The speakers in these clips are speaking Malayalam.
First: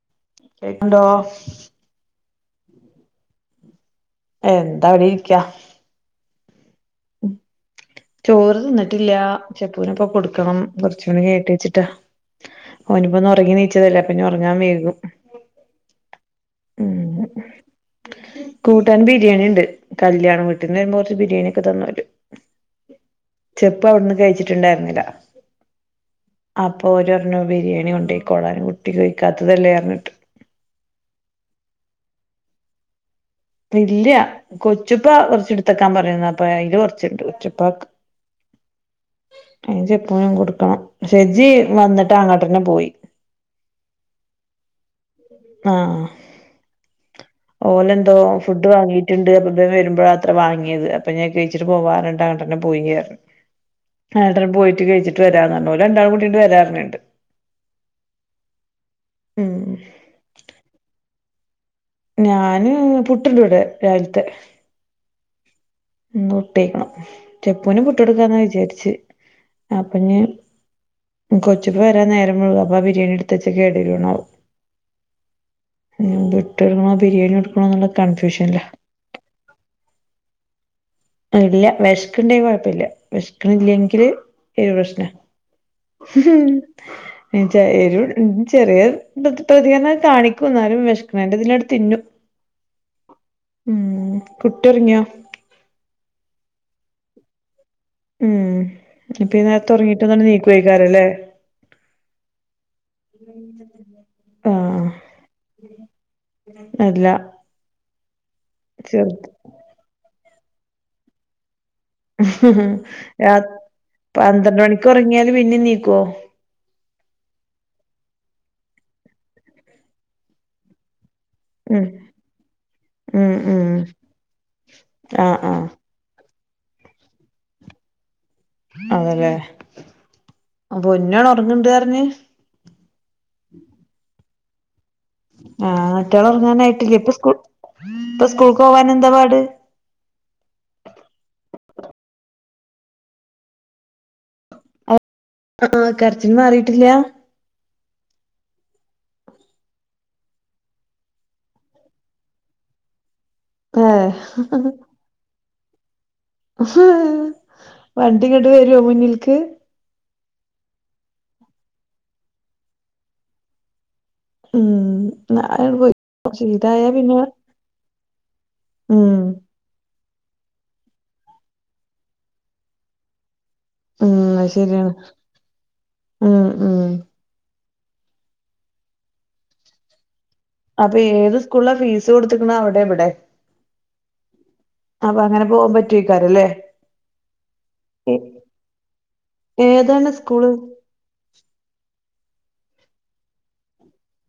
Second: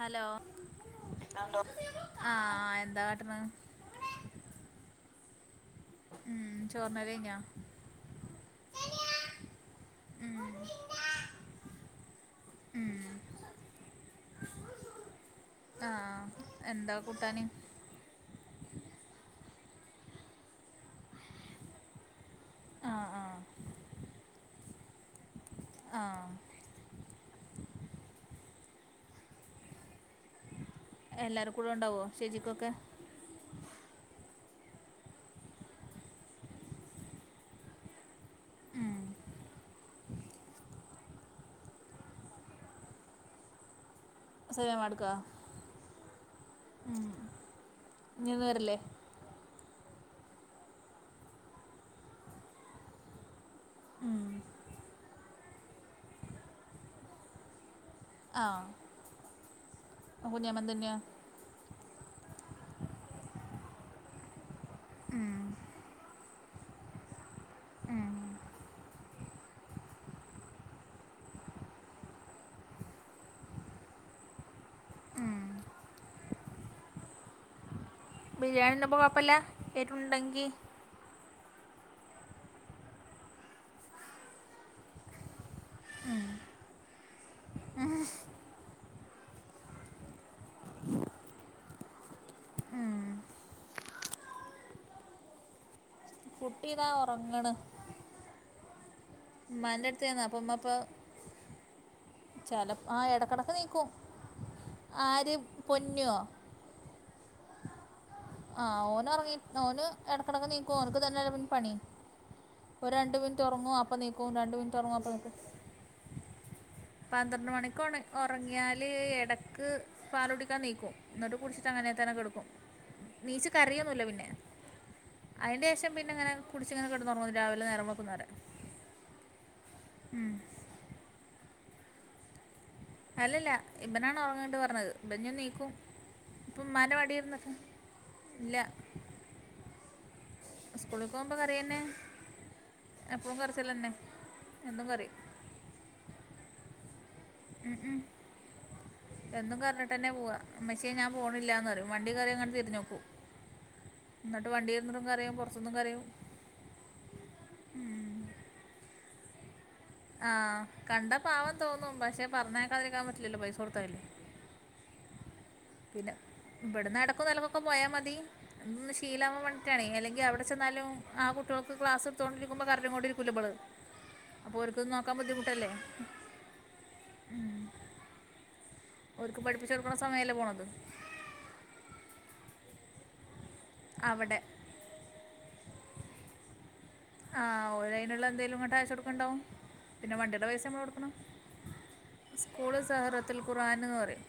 ഹലോ കേക്ക്ണ്ടോ ആഹ് എന്താ കാട്ടണ് എന്താവിടെ ഇരിക്ക ഉം ചോർന ഞാ ചോറ് തിന്നിട്ടില്ല ചെപ്പുവിനപ്പം ഉം കൊടുക്കണം കുറച്ച് കൂടി കയ്യട്ടേന്ന് വെച്ചിട്ടാ ഉം ഓനിപ്പോ ഒന്ന് ഉറങ്ങി നീച്ചതല്ല പിന്നനി ഉറങ്ങാൻ വൈകും ആഹ് ആഹ് എന്താ ഉം കൂട്ടാന് കൂട്ടാൻ ബിരിയാണി ഉണ്ട് കല്യാണ വീട്ടീന്ന് വരുമ്പോ കുറച്ച് ബിരിയാണി ഒക്കെ തന്നോല് ആ ആ ചെപ്പ് അവിടുന്ന് കഴിച്ചിട്ടുണ്ടായിരുന്നില്ല ആ അപ്പൊ ഓരറിഞ്ഞോ ബിരിയാണി കൊണ്ട പോയിക്കോളാനും കുട്ടിക്കഴിക്കാത്തതല്ലോയിറിഞ്ഞിട്ട് എല്ലാരും കൂടെ ഉണ്ടാവോ ശേചിക്കൊക്കെ ഇല്ല കൊച്ചുപ്പ കുറച്ച് എടുത്തക്കാൻ പറയുന്ന അപ്പ അതില് കൊറച്ചുണ്ട് കൊച്ചുപ്പാക്ക് ആഹ് [unintelligible] കൊടുക്കണം പക്ഷെ ജി വന്നിട്ട് അങ്ങോട്ട് തന്നെ പോയി [unintelligible] ആഹ് ഉം ഓലന്തോ ഇനി ഇന്ന് ഫുഡ് വരില്ലേ വാങ്ങീട്ട് രണ്ട് കപ്പം വരുമ്പോഴ അത്ര വാങ്ങിയത് അപ്പ ഞാൻ കഴിച്ചിട്ട് പോവാ [unintelligible] പോയിയായിരുന്നു ഉം ആട്ടൻ പോയിട്ട് കഴിച്ചിട്ട് വരാന്ന്ഞ്ഞു ഒരു രണ്ടാൾ കുട്ടീട്ട വരാറുണ്ട് ആഹ് ഉം [unintelligible] എന്തന്നെയാ ഞാന് പുട്ടിന്റെ ഇവിടെ രാവിലത്തെ ഉം ഒട്ടേക്കണം ചെപ്പൂന പുട്ട് ഉം കൊടുക്കാന്ന വിചാരിച്ച അപ്പൊഞ്ഞ് കൊച്ചിപ്പ വരാൻ നേരം മുഴുവ അപ്പ ബിരിയാണ എടുത്ത് വച്ച കേടവൂണാവോ ഉം [unintelligible] ബിരിയാണി കൊടുക്കണോ എന്നുള്ളത് ബിരിയാണിതിന്നുമ്പോ കുഴപ്പമില്ല എരുണ്ടെങ്കി ഇല്ല വിശക്കണ്ടെങ്ക കുഴപ്പമില്ല വിശക്കണില്ലെങ്കിൽ ഏരു പ്രശ്ന [unintelligible] എരു ചെറിയ പ്രതികരണ കാണിക്കും എന്നാലും വിശക്കണന്റെ [unintelligible] [unintelligible] ഉം കുട്ട്യോറങ്ങിയാ കുട്ടിതാ ഒറങ്ങ്ണ് ഉം ഇപ്പയീ നേരത്ത ഒറങ്ങിട്ട് അടുത്ത് ചെന്ന് ന്നിട്ട് അപ്പം ഉമ്മ ഇപ്പം നീക്കൊയ്ക്കാരലേ? ചില ആ ഇടക്കിടക്ക് നീക്കും ആഹ് ആര് പൊന്നോ അല്ല ആ ചെറുത് ഓനൊറങ്ങി ഓന് എടക്കിടക്ക് നീക്കും ഓൻക്ക് ഇതന്നെല്ലെ പണി ഓൻ രണ്ടു രാ മിനിറ്റൊറങ്ങും അപ്പ നീക്കും പന്ത്രണ്ട് മണിക്ക് രണ്ട്മിനിറ്റൊറങ്ങും അപ്പം ഉറങ്ങിയാല് നീക്കും പിന്നേം നീക്കുവോ പന്ത്രണ്ട് മണിക്ക് ഒണ ഒറങ്ങിയാല് എടക്ക് പാലുടിക്കാ നീക്കും ഇന്നെട്ട് ഉം കുടിച്ചിട്ടങ്ങനെതന്നെ കെട്ക്കും ഉം നീച്ച് ഉം കരയൊന്നുല്ല പിന്നെ ആഹ് ആഹ് അയിന്റേഷം പിന്നെങ്ങെനെ കുടിച്ചിങ്ങനെ കെടന്നൊറങ്ങും രാവിലെ നേരം വെളുക്കുന്ന വരെ അതെല്ലേ ഉം. ആഹ് പൊന്നുവാണ് ഒറങ്ങ്ണ്ടർഞ്ഞെ? അല്ലല്ല ഇബനാണ് ഒറങ്ങ്ണ്ട് പർഞ്ഞത് ഇബഞ് നീക്കും ആഹ് മറ്റേള് ഇപ്പമ്മാന്റെ ഉറങ്ങാനായിട്ടില്ലേ മടീര്ന്ന് ഇല്ല എന്തപാട്? സ്കൂളി പോകുമ്പോ കരയന്നെ എപ്പഴും കരച്ചിലെന്നെ എന്നും കരയും ആഹ് ആ കരച്ചില് മാറിയിട്ടില്ല്യ? മ്ഹ് മ്ഹ് എന്നും കരഞ്ഞിട്ടന്നെ പോവാ ഇമ്മച്ചിയെ ഞാം പോണില്ലാന്നറിയും വണ്ടി കയറിയെങ്ങെട്ട് തിരിഞ്ഞോക്കും ഏഹ് ഇന്നെട്ട് വണ്ടിലിരുന്ന്ട്ടും കരയും പൊറത്തുന്നും കരയും വണ്ടിങ്ങെട്ട് വെരോ മുന്നിൽക്ക്? ആഹ് കണ്ടാ പാവം തോന്നും പക്ഷെ പറഞ്ഞേക്കാതിരിക്കാം പറ്റില്ലല്ലോ പൈസ കൊടുത്തയെല്ലേ? ഉംഹ് പിന്നെ ഇവട്ന്ന് ഇടക്കും തെലക്കൊക്കെ പോയാ മതി ഒന്ന് ഉം ശീലാവാം മാണ്ടി ക്കാണെ എല്ലെങ്കി അവിടെ ചെന്നാലും ആ കുട്ടിയോൾക്ക് ക്ലാസ്ട്ത്തോണ്ടിരിക്കുമ്പോ കരഞ് കൊണ്ട് രിക്കില്ലവെള് ഉം അഹ്ശെരിയാ ഇതൊന്ന് നോക്കാം ബുദ്ധിമുട്ടല്ലേ? മ് മ് ഓര്ക്ക് പഠിപ്പിച്ചൊട്ക്ക്ന്ന സമയല്ലേ പോണത് അപ്പേത് സ്കൂളിലാ ഫീസ് കൊട്ത്ത്ക്കണേ അവ്ടെ ഇബടെ? അവടെ അപ്പ അങ്ങനെ പോവാം പറ്റൊയ്ക്കാരലേ? ആഹ് ഓലയ്ന്ള്ളന്തേലും ഇങ്ങട്ട് അയച്ചൊട്ക്ക്ണ്ടാവും ഏതാണ് പിന്നെ വണ്ടിടെ സ്കൂള് പൈസ നമ്മള് കൊടുക്കണം സ്കൂള് സഹറത്തിൽ ഖുർആന് ന്ന് പറയും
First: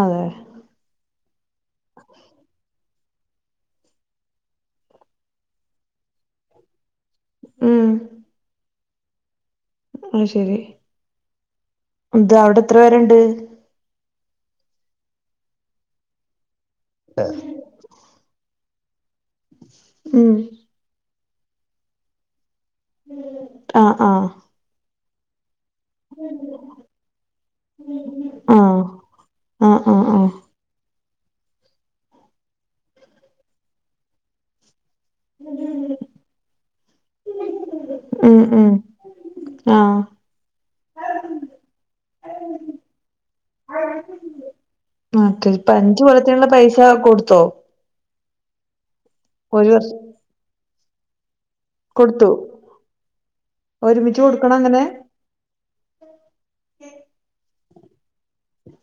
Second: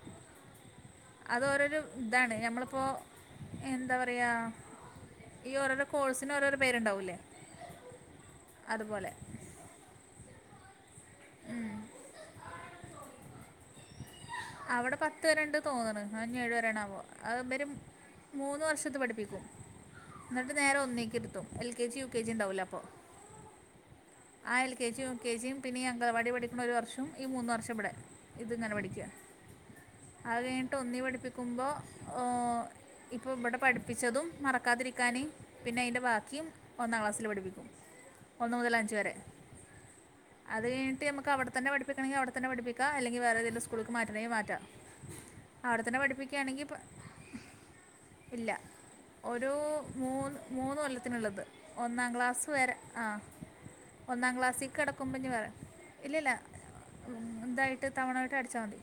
അതെ അത് ഓരോരു ഇതാണ് ഞമ്മളിപ്പോ എന്താ പറയാ ഈ ഓരോരോ കോഴ്സിന് ഓരോരോ പേര്ണ്ടാവൂല്ലേ? ഉം അതുപോലെ അഹ്ശെരി ഇന്നട്ട് അവ്ടെത്ര വേരേണ്ട്? അവ്ടെ പത്ത് വരേണ്ട് തോന്ന്ണ് അതോഞ്ഞ് ഏഴ്‌ വെരേണാവോ അഹ് ഇബര് മൂന്ന് വർഷത്ത് പഠിപ്പിക്കും ഉം ഇന്നെട്ട് നേരെ ഒന്നേക്കിരുത്തും L K G, U K G, ണ്ടാവൂലപ്പൊ ആഹ് ആഹ് ആ L K G, U K ജിയും, പിന്നെയീ അഗാനവാടി പഠിക്ക്ണൊരു വർഷും ഈ മൂന്ന് വർഷംബടെ ഇത്ങ്ങെനെ ആഹ് പഠിക്കാ ആഹ് ആഹ് ആഹ് അത് കഴിഞ്ഞിട്ട് ഒന്നി പഠിപ്പിക്കുമ്പോ ഹോ ഇപ്പം ഇബടെ പഠിപ്പിച്ചതും മറക്കാതിരിക്കാ ന് പിന്നെ അയിൻ്റെ ബാക്കിം ഒന്നാം ക്ലാസ്സില് പഠിപ്പിക്കും ഉം ഒന്ന് ഉം മുതൽ അഞ്ച് വരെ, ആഹ്, അത് കഴിഞ്ഞിട്ട് ഞമ്മക്ക് അവിടെത്തന്നെ പഠിപ്പിക്കണെങ്കി അവിടെത്തന്നെ പഠിപ്പിക്കാ അല്ലെങ്കി വേറേതെങ്കിലും സ്കൂക്ക് മാറ്റണെങ്കി മാറ്റാം, മറ്റേ ഇപ്പ അവിടെത്തന്നെ അഞ്ചു കൊല്ലത്തിനുള്ള പഠിപ്പിക്ക്യാണെങ്കി പ പൈസ കൊടുത്തോ ഇല്ല ഒരു മൂന്ന് മൂന്ന് കൊല്ലത്തിന്ള്ളത്, ഒന്നാം കൊടുത്തു ക്ലാസ് വരെ, ആഹ് ഒരുമിച്ച് ഒന്നാം കൊടുക്കണ അങ്ങനെ ക്ലാസ്സിക്കെടക്കുമ്പ്ഞ്ഞ് വേറെ ഇല്ല്ല്ല ഉംന്തായ് ഒറ്റ തവണായ്ട്ടടച്ചാ മതി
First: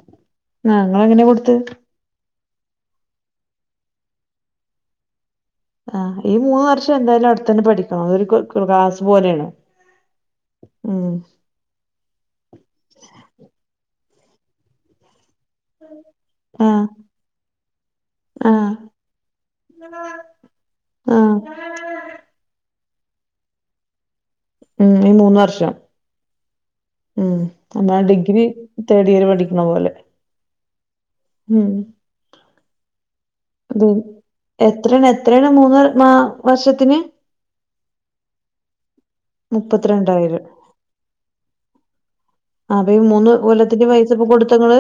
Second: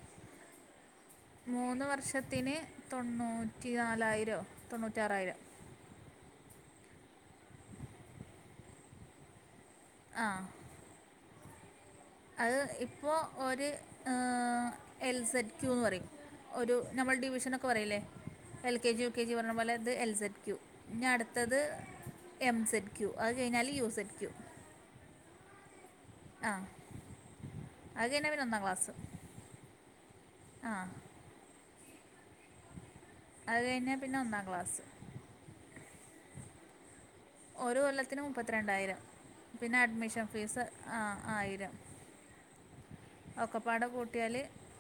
ആ ഇങ്ങളെങ്ങനെ കൊടുത്ത് മൂന്ന് വർഷത്ത്ന് തൊണ്ണൂറ്റിനാലായ്രൊ തൊണ്ണൂറ്റാറായ്രം ആഹ് ഈ മൂന്ന് വർഷംന്തായാലും അവ്ട്ത്തന്നെ പഠിക്കണം അതൊര് ക് ക് ക്ലാസ് പോലെയാണ് ആഹ് ഉം അത് ഇപ്പോ ഒര് എൽ സെഡ് ക്യൂന്ന് പറയും ആ ഒര് നമ്മൾ ഡിവിഷനക്കെ പറയ്ല്ലേ ആ L K G U K G പറയ്ണെ പോലെ ഇത് എൽ സെഡ് ക്യു ആ ന്നട്ത്തത് എം സെഡ് ക്യു അത് കഴിഞ്ഞാല് യു സെഡ് ക്യു ഉം ഈ മൂന്ന് വർഷം ആ ഉം ആം അത് കഴിഞ്ഞാൽ ആഡിഗ്രി പിന്നെ ഒന്നാം തേഡിയറ് പഠിക്കണപോലെ ആഹ് ഉം അത് കഴിഞ്ഞാൽ പിന്നെ ഒന്നാം ക്ലാസ് എത്രണ് എത്രയാണ് മൂന്ന് മാ വർഷത്തിന് ഓരോ കൊല്ലത്ത്ന് മുപ്പത്തിരണ്ടായ്രം പിന്നെ അഡ്മിഷൻ മുപ്പത്തിരണ്ടായിരം ഫീസ് ആഹ് ആയിരം ആവേ ഈ മൂന്ന് കൊല്ലത്ത്ന്റെ ഒക്കെപ്പാടെ പൈസപ്പോ കൂട്ടിയാൽ കൊട്ത്തങ്ങള്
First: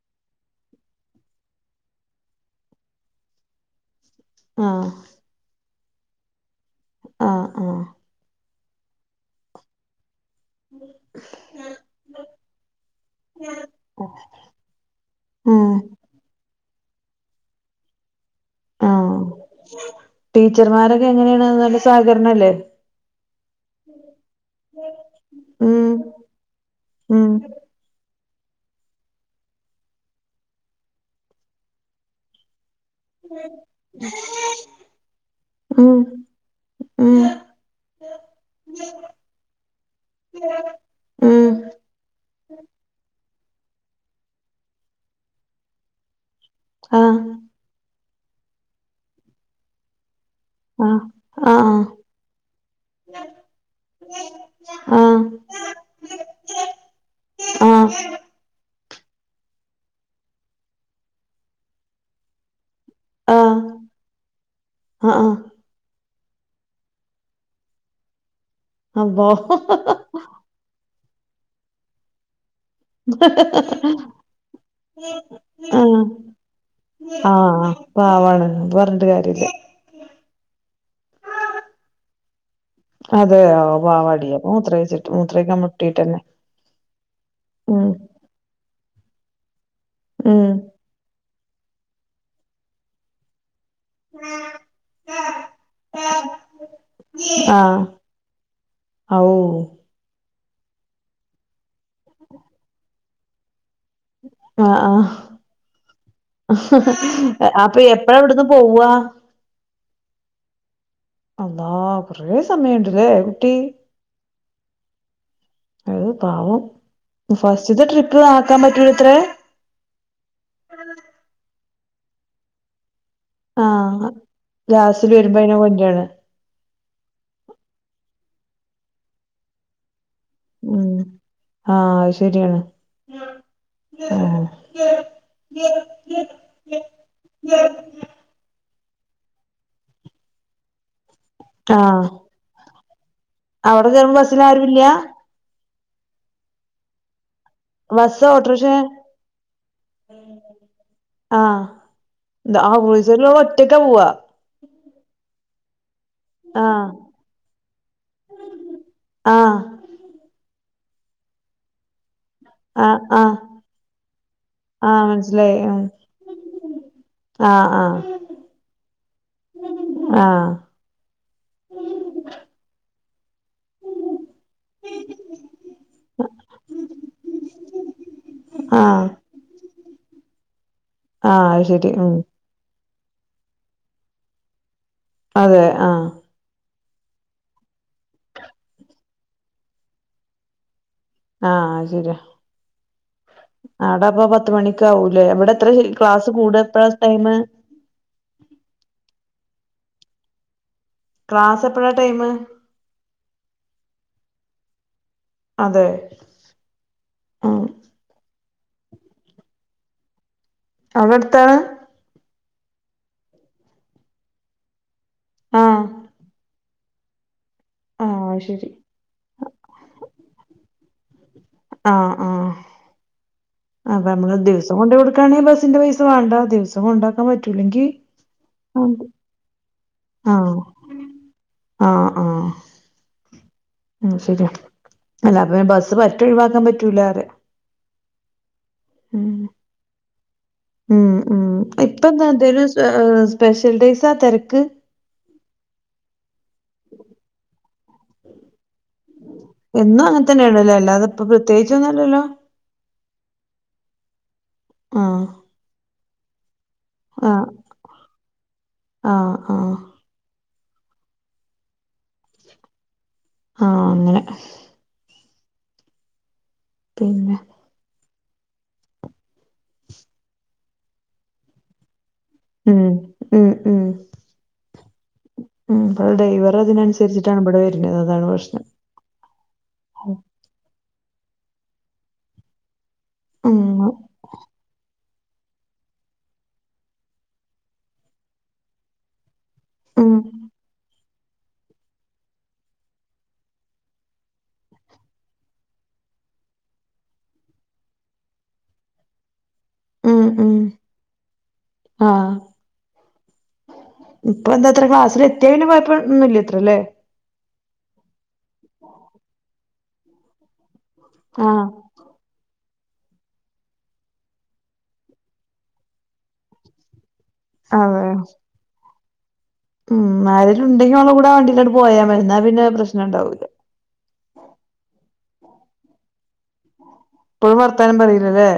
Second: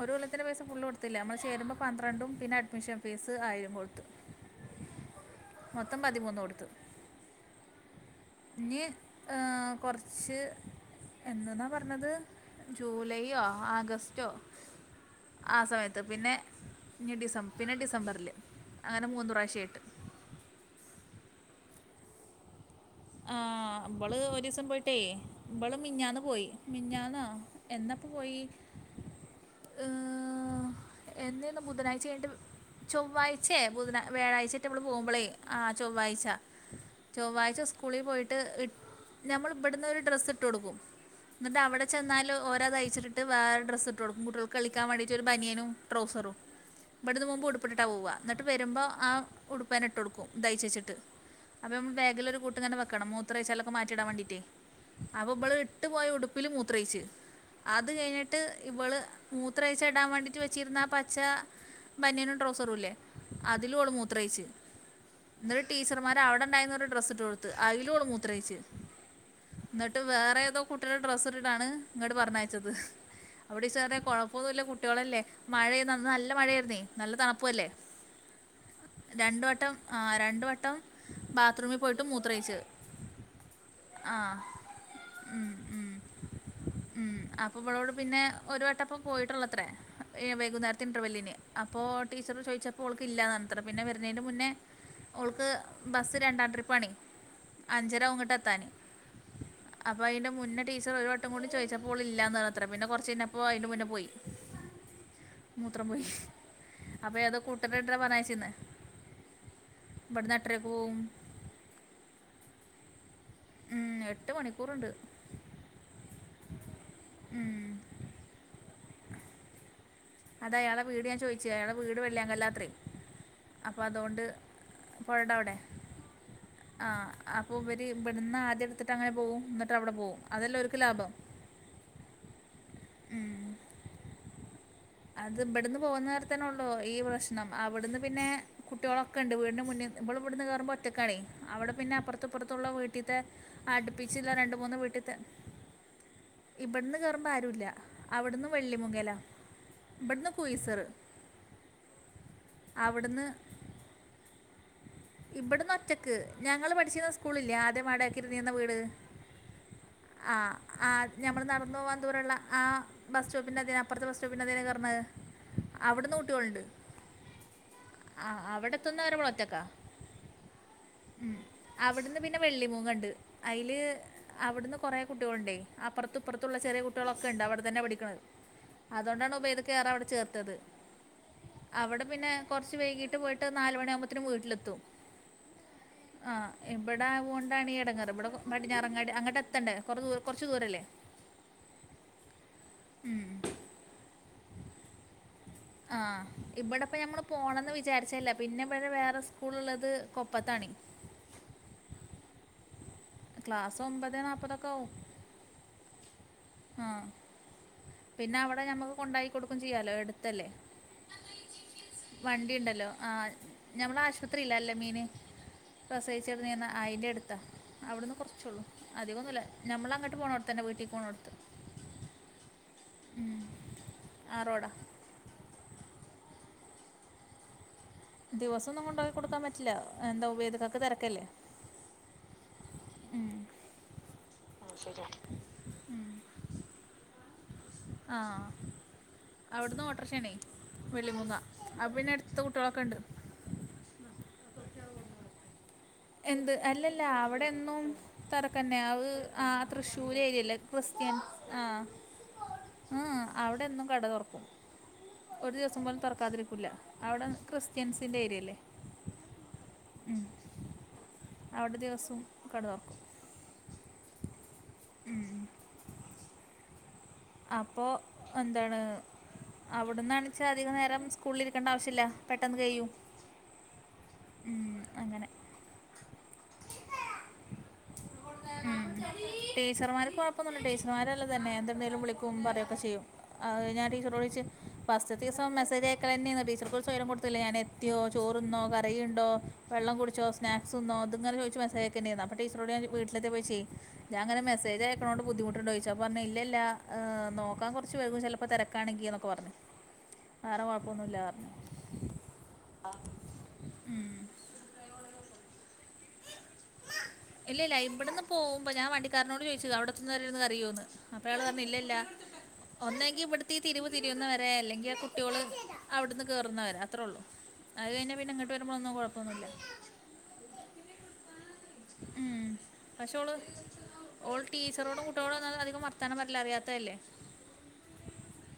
ഒരു കൊല്ലത്തിന്റെ പൈസ ഫുള്ള് കൊട്ത്തില്ല നമ്മള് ചേരുമ്പോ പന്ത്രണ്ടും പിന്നെ അഡ്മിഷൻ ഫീസ് ആയിരം കൊട്ത്തു ഉം മൊത്തം പതിമൂന്ന് കൊട്ത്തു ആഹ് ആഹ് ന്നീ ആഹ് കൊർച്ച് എന്തെന്നാ പർ ത് ജൂലൈയോ ആഗസ്റ്റോ ഉം ആഹ് സമയത്ത് പിന്നെ ഇനി ഡിസംബ് പിന്നെ ഡിസംബറില് അങ്ങനെ മൂന്ന് പ്രാവശ്യായ്ട്ട് ടീച്ചർമാരക്കെങ്ങനെയാണ് നല്ല സഹ്കരണല്ലേ ആഹ് വ്ള് ഒരീസം പോയിട്ടേ വ്ള് ഉം മ്ഞ്ഞാന്ന് പോയ് മ്ഞ്ഞാന്നാ ഉം എന്നാപ്പപോയ്‌ ഏഹ് എന്നായ്ന് ബുധനായ്ച്ചകയ്ഞ്ഞ്ട്ട് ചൊവ്വാഴ്ച്ചെ ബുധനാ വ്യാഴാഴ്ച്ച്ട്ട് നമ്മള് പോകുമ്പോളേ ആഹ് ഉം ചൊവ്വാഴ്ച്ച ഉം ചൊവ്വായ്ച്ച സ്കൂളി പോയിട്ട് ഇട്ട് ഞമ്മളിബ്ട്ന്നൊര് ഡ്രസ്സ്ട്ട് കൊട്ക്കും ഉം ന്ന്ട്ട് അവ്ടെച്ചെന്നാലൊ ഓരത് അയ്ച്ച്ട്ട്ട്ട് വേറെ ഡ്രസ്സ്‌ട്ട് കൊടുക്കും കുട്ട്കൾക്ക് കളിക്കാവേണ്ടീട്ട് ഒര് ബന്യനും ട്രൗസറും ആഹ് ഇവ്ട്ന്ന്പൊമ്പോ ഉടുപ്പ്ട്ട്ട്ടാ പോവ്ക ന്നിട്ട് വരുമ്പോ ആഹ് ഉടുപ്പന്നെ ഇട്ടോട്ക്കും ദയ്ച്ച്വെച്ച്ട്ട് ആഹ് ആഹ് അപ്പം ബാഗിലൊര്കുട്ട് വെക്കണം മൂത്രയ്ച്ചാലക്കെ മാറ്റിടാൻ വേണ്ടീട്ടെ ആഹ് അപ്പവ്ള് ഇട്ട് പോയ ഉടുപ്പ്ല് മൂത്രയ്ച്ച് ആഹ് ന്ന്ട്ട് ഇവള് മുത്രായ്ച്ചടാൻ വേണ്ടിട്ട് വെച്ചിര്ന്ന ആഹ് പച്ച ബന്യനും ട്രോസറുല്ലേ ആഹ് അതില്വോള് മൂത്രയ്ച്ച് ആഹ് ആഹ് എന്നിട്ട് ടീച്ചർമാര് അവ്ട്ണ്ടായ്ര്ന്നൊരു ഡ്രസ്സ്ട്ട് കൊട് ത്ത് അയ്ല്യോള് മൂത്രയ്ച്ച് അള്ളോ ന്ന്ട്ട് വേറെ ഏതോ കുട്ട് ട്ട്ഡ്രസ്സിട്ട്ട്ടാണ് ഇങ്ങട് പറഞ്ഞയച്ചത് അവ്ടെസെറെ കൊഴപ്പോന്നുല്ല കുട്ട്യകളല്ലേ മഴെയ് ആഹ് നനല്ല മഴയായ്ര്ന്നേ നല്ല തണുപ്പ്വല്ലേ ആഹ് പാവാണ് പറഞ്ഞ്ട്ട് കാര്യല്ലാ ആഹ് രണ്ട് വട്ടം ബാത്ത്റൂമി പോയിട്ട് മൂത്രയ്ച്ച് അതെയൊ പാവാടി അപ്പൊ മൂത്രോയ്ച്ച്ട്ട് ഉം മൂത്രയ്ക്കാൻ ഉം മുട്ടീട്ടന്നെ ഉം അപ്പൊവ്ളോട് പിന്നെ ഒര് വട്ടപ്പം പോയ്ട്ടൊള്ളത്ര എഹ് ഉം വൈകുന്നേരത്തെ ഇന്റർവെല്ലിന് അപ്പോ ടീച്ചറ് ചോയ്ച്ചപ്പോ ഓൾക്കില്ലാന്നർഞ്ഞ് ത്രപിന്നെ വരുന്നെന്റെ മുന്നേ ഓൾക്ക് ബസ്സ് രണ്ടാം ട്രിപ്പാണെ ആഹ് അഞ്ചരയാകുംങ്ങട്ട് എത്താന് ഔ അപ്പൊ അയ്ന്റെ മുന്നേ ടീച്ചർ ഒര് വട്ടം കൂടി ചോയ്ച്ചപ്പോ ഓളില്ലാന്ന് പറഞ്ഞത്ര പിന്നെ കൊറച്ചയ്ഞ്ഞപ്പോ അയ്ന്റെ മുന്നേ പോയ് ആഹ് ആഹ് അപ്പോൾ ഏതോ അഹ് കൂട്ടരുടെ അപ്പൊ എപ്പഴാവ്ട്ന്ന് പോവാ ഇബെട്ന്നെട്ടരക്ക് പോവും അള്ളാ കൊറേ സമയെണ്ട്ലേ? ഉം എട്ട് മണിക്കൂറ്ണ്ട് അഹ് പാവം ഉം. ഫസ്റ്റ്ത്തെ ട്രിപ്പ് ആക്കാം പറ്റൂലെത്രേ? അത് അയാളെ വീട് ഞാ ചോയ്ച്ച് അയാളെ വീട് വെള്ളിയാകല്ലാത്രേ? അപ്പ ആഹ് അതോണ്ട് ലാസ്റ്റില് വരുമ്പോ പുഴെടവ്ടെ അയിനെ കൊണ്ടരാണ് ആഹ് അപ്പൊവെര്‌ ഇബട്ന്നാദ്യയ്ട്ത്തിട്ട് അങ്ങനെ പോവും എന്നിട്ടവ്ടെ പോവും അതല്ലോര്ക്ക് ഉം ലാഭം ആഹ് അഹ്ശെരിയാണ് ഉം അത് ഇബട്ന്ന് പോകുന്ന നേര്ത്തെന്നൊള്ളു ഈ പ്രശ്നം അവിടുന്ന് പിന്നെ കുട്ട്യാളൊക്കെണ്ട് വീടിന്റെ മുൻന്ന് ഇവള്ബട്ന്ന് കേറുമ്പൊറ്റക്കാണേ അവിടെ പിന്നെ ആഹ് അപ്പർത്തുപ്പർത്തുള്ള വീട്ടീത്തെ അവിടെ കേറുമ്പോ അടുപ്പിച്ചിള്ളെ ബസ്സില് രണ്ട് മൂന്ന് ആരുല്ല വീട്ടിത്തെ ഇബട്ന്ന് കേറുമ്പാരുല്ല ബസ്സോ അവ്ട്ന്ന് ഓട്ടോറിക്ഷേ വെള്ളിമൂങ്ങല ഇബട്ന്ന് കുയിസറ് ന്താ ആഹാ കുയിസർലോളൊറ്റക്കാ പോവാ? ഇബട്ന്നൊറ്റ ക്ക് ഞങ്ങള് ആഹ് പഠിച്ചീന്നെ സ്കൂളില്ലേ? ആദ്യം വാടകക്കിരുന്നീന്ന വീട്? ആഹ് ആഹ് ആഹ് ഞമ്മള് നടന്നോവാൻ ദൂരെള്ള ആ ആഹ് ബസ് ആഹ് സ്റ്റോപ്പിന്റെ അപ്പറത്തെ ബസ് സ്റ്റോപ്പിന്റെ [unintelligible] ഹ് ആഹ് മനസ്സിലായി ഉം അവ്ട്ന്ന് കുട്ട്യാളുണ്ട്. ആഹ് ആഹ് അവിടെത്ത്ന്ന് വരെവളൊറ്റക്കാ ആഹ് ആഹ് ഉം അവിടുന്ന് പിന്നെ വെള്ളിമൂങ്ങണ്ട് അയില് അവ്ടുന്ന് കൊറേ കുട്ട്യോളുണ്ടേ അപ്പർത്തുപ്പർത്തുള്ള ചെറിയകുട്ടിയളൊക്കെണ്ട് അവിടെ തന്നെ പഠിക്ക്ണത് ആഹ് അതോണ്ടാണ് ഉബൈ ദിക്കക്കവ്ടെ ചേർത്തത് ആഹ് അത് ശരി അവിടെ ഉം പിന്നെ കൊറച്ച് വൈകീട്ട് പോയിട്ട് നാല് മണിയാകുമ്പോത്തിന് വീട്ട്ലെത്തും അതെ ആഹ് ആഹ് ഇബടെ ആവുണ്ടാണീയെടങ്ങാറ് ഇബടെ പടിഞാറങ്ങാണ്ടി അങ്ങട്ടെത്തെണ്ടേ കൊറേ ദൂര കൊറച്ച് ദൂരല്ലേ? ആഹ് അത്ശെരിയാ ആടാപ്പം പത്ത്മണിക്കാവൂലേ ഇവടെ ആഹ് ഇബടെപ്പം ഞമ്മള് പോണംന്ന് വിചാരിച്ചെല്ല പിന്നെവെടെ വേറെ സ്കൂള് ള്ളത് കൊപ്പത്താണേ ക്ലാസെപ്പഴാ ടൈമ്? ക്ലാസ് ഒമ്പതേ നാപ്പതൊക്കാവും അതെ? ഉം പിന്നവടെ ഞമ്മക്ക് കൊണ്ടാക്കി കൊടുക്കും ചെയ്യാലോ എട്ത്തല്ലേ? അവ്ടെട്ത്താണെ? വണ്ടിണ്ടല്ലോ ആഹ് ഞമ്മളെ ആശുപത്രില്ലേ അൽ അമീന് ആഹ് പ്രസവിച്ച് കെട്ന്നീന്ന? അയിൻ്റെട്ത്താ അവ്ട്ന്ന് ആഹ് കൊറച്ചൊള്ളൂ ശരി അധികൊന്നുല്ല ഞമ്മളങ്ങട്ട് പോണോട്ത്ത്ന്നെ വീട്ടിക്കി പോണോട്ത്ത്. ആഹ് ആഹ് അതമ്മള് ആ റോഡാ ദിവസം കൊണ്ടൊയൊട് ക്കാണെ ബസ്സിന്റെ പൈസ വാണ്ട ദിവസം കൊണ്ടാക്കാ പറ്റൂലെങ്കി - - ദിവസൊന്നും കൊണ്ടാക്കി കൊടുക്കാം പറ്റില്ല എന്താ ഉബൈദ്ക്കാക്ക് തെരക്കല്ലേ ആഹ് ആഹ് ഉം ഉം ശെരിയാ അല്ല അപ്പപിന്നെ ബസ്സ്പറ്റെ ഒഴിവാക്കാ പറ്റൂലാറ്യ ആഹ് അവ്ട്ന്ന് ഓട്രഷേണെ ഉം വെള്ളിമൂങ്ങ ഉം അപ്പപിന്നട്ത്ത് കുട്ട്യോളൊക്കെണ്ട് സ്പെഷ്യല് ഡൈസാ തെരക്ക്? എന്ത് എല്ലല്ല അവ്ടെന്നും തെരക്കന്നെയാ അഹ് ആ എന്നും അങ്ങനെ തൃശ്ശൂരേരിയല്ലേ തന്നെയാണല്ലോ അല്ലാതെ ഇപ്പൊ ക്രിസ്ത്യൻസ് ആഹ് പ്രത്യേകിച്ചൊന്നുംല്ലല്ലോ എഹ് ഹ് അവടെന്നും കട തൊറക്കും ആഹ് ഒരു ദിവസം പോലും തൊറക്കാതിരിക്കൂല അവ്ടെ ആഹ് ക്രിസ്ത്യൻസിന്റേരിയല്ലേ? ആഹ് ആഹ് ഉം അവടെ ദിവസും കട തൊറക്കും ആഹ് അങ്ങനെ ഉം പിന്നെ അപ്പോ എന്താണ് അവിടന്നാണെച്ചാൽ അധിക നേരം സ്കൂളിരിക്കേണ്ട ആവശ്യല്ല ഉം ഉം ഉം ഉം, അങ്ങനെ ഉം ഇവിടെ ഡ്രൈവറെ അതിനനുസരിച്ചിട്ടാണ് ഇവിടെ വരുന്നത് അതാണ് പ്രശ്നം ഉം. ടീച്ചർമാർക്ക് കൊഴപ്പൊന്നുല്ല ടീച്ചർമാരല്ലേ തന്നെ എന്തുണ്ടേലും വിളിക്കും പറയെക്കെ ചെയ്യും ഉം ആഹ് ഞാൻ ടീച്ചറോട്ദിച്ച് പസ്റ്റ്ത്തെദിസം മെസേജ് ആയ്ക്കലന്നെനു ടീച്ചർക്ക് ഒരു സ്വയ്ര്യം കൊടുത്തില്ല ഞാന് എത്തിയോ ചോറ്ന്നോ കറിയുണ്ടോ വെള്ളം ഉം കുടിച്ചോ സ്നാക്സ്ന്നോ ഇത്ങ്ങനെ ചോയിച്ച് മെസേജ് അയ്ക്കന്യാനു അപ്പ ടീച്ചറോട് ഞാന് വീട്ടിലെത്തിയപ്പോയിച്ചോ ഞാ ഇങ്ങനെ മെസോജയ്ക്ക്ണോണ്ട് ബുദ്ധിമുട്ട്ണ്ടോ ചോയിച്ച് അപ്പറഞ്ഞ് ഇല്ല ഇല്ല ആഹ് നോക്കാൻ കൊറച്ച് വൈകും ചെലപ്പോ തെരക്കാണങ്കിന്നെക്കെ പറഞ്ഞു ഉം ഉം വേറെ കൊഴപ്പൊന്നുല്ലറഞ്ഞു ആഹ് ഉം. ഇപ്പൊ എന്ത അത്ര ക്ലാസില് എത്യോന് കൊയപ്പന്നുല്ല അത്രല്ലേ ഇല്ലല്ല ഇവിടന്ന് പോവുമ്പോ ഞാൻ വണ്ടിക്കാരനോട് ചോയിച്ചത അവിടന്ന് ഒരുത് അറിയോന്ന് അപ്പയാള് പറഞ്ഞ് ആഹ് ഇല്ലല്ല ഒന്നെങ്കിൽ ഇവിടത്തെ തിരിവ് തിരിയുന്നവരെ അല്ലെങ്കിൽ ആ കുട്ട്യോള് അവിടന്ന് കേറുന്നവരെ അത്രള്ളു അത് അതെ കഴിഞ്ഞാ പിന്നെ ഇങ്ങട്ട് വരുമ്പളെന്നും കൊഴപ്പല്ല ഉം ആരെലും ഇണ്ടങ്കിൽ അവളുടെ കൂടെ വണ്ടിലാണ്ട് പോയാ മതി ന്നാ ഉം. പിന്നെ പക്ഷെ പ്രശ്നണ്ടാവൂല ഓള് ടീച്ചറോടും കുട്ട്യോളോടെന്നും അധികം വർത്താനം പറീല അറിയാത്തല്ലേ ഇപ്പഴും വർത്താനും പറീലല്ലേ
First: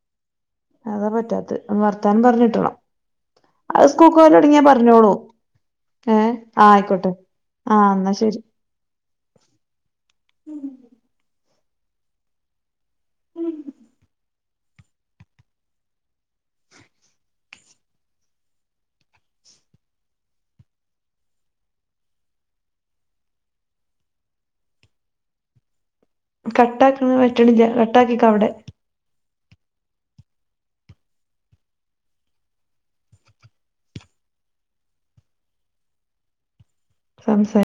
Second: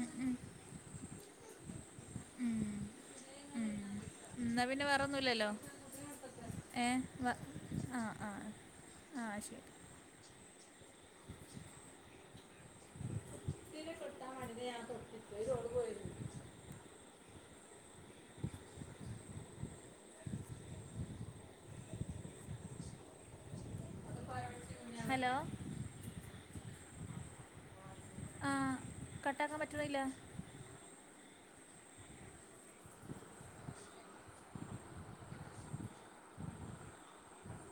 ഉം, ഉം, അതാ പറ്റാത്തെ വർ വർത്താനം ഉം, പറഞ്ഞിട്ടണം ഉം. അത് സ്കൂക്ക് എന്നാ പോലട്ങ്ങിയാല് പിന്നെ വേറെ പറഞ്ഞോളും ഒന്നുമില്ലല്ലോ ഏ ആ ഏ ആയിക്കോട്ടെ വ- ആഹ് ആ എന്നാ ആ ശരി ആ ശരി ഇത്ല് തെട്ടാൻ മാണ്ടി ഞാൻ തെട്ട് അയ്ല് ഓള് പോയിരുന്നു [inaudible] ഹലോ കട്ടാക്ക്ണ പറ്റ്ണ്ല്ല കട്ടാക്ക്യക്കാ ഔടെ കട്ടാക്കാൻ പറ്റ്ണ്ല്ല [inaudible] സംസാ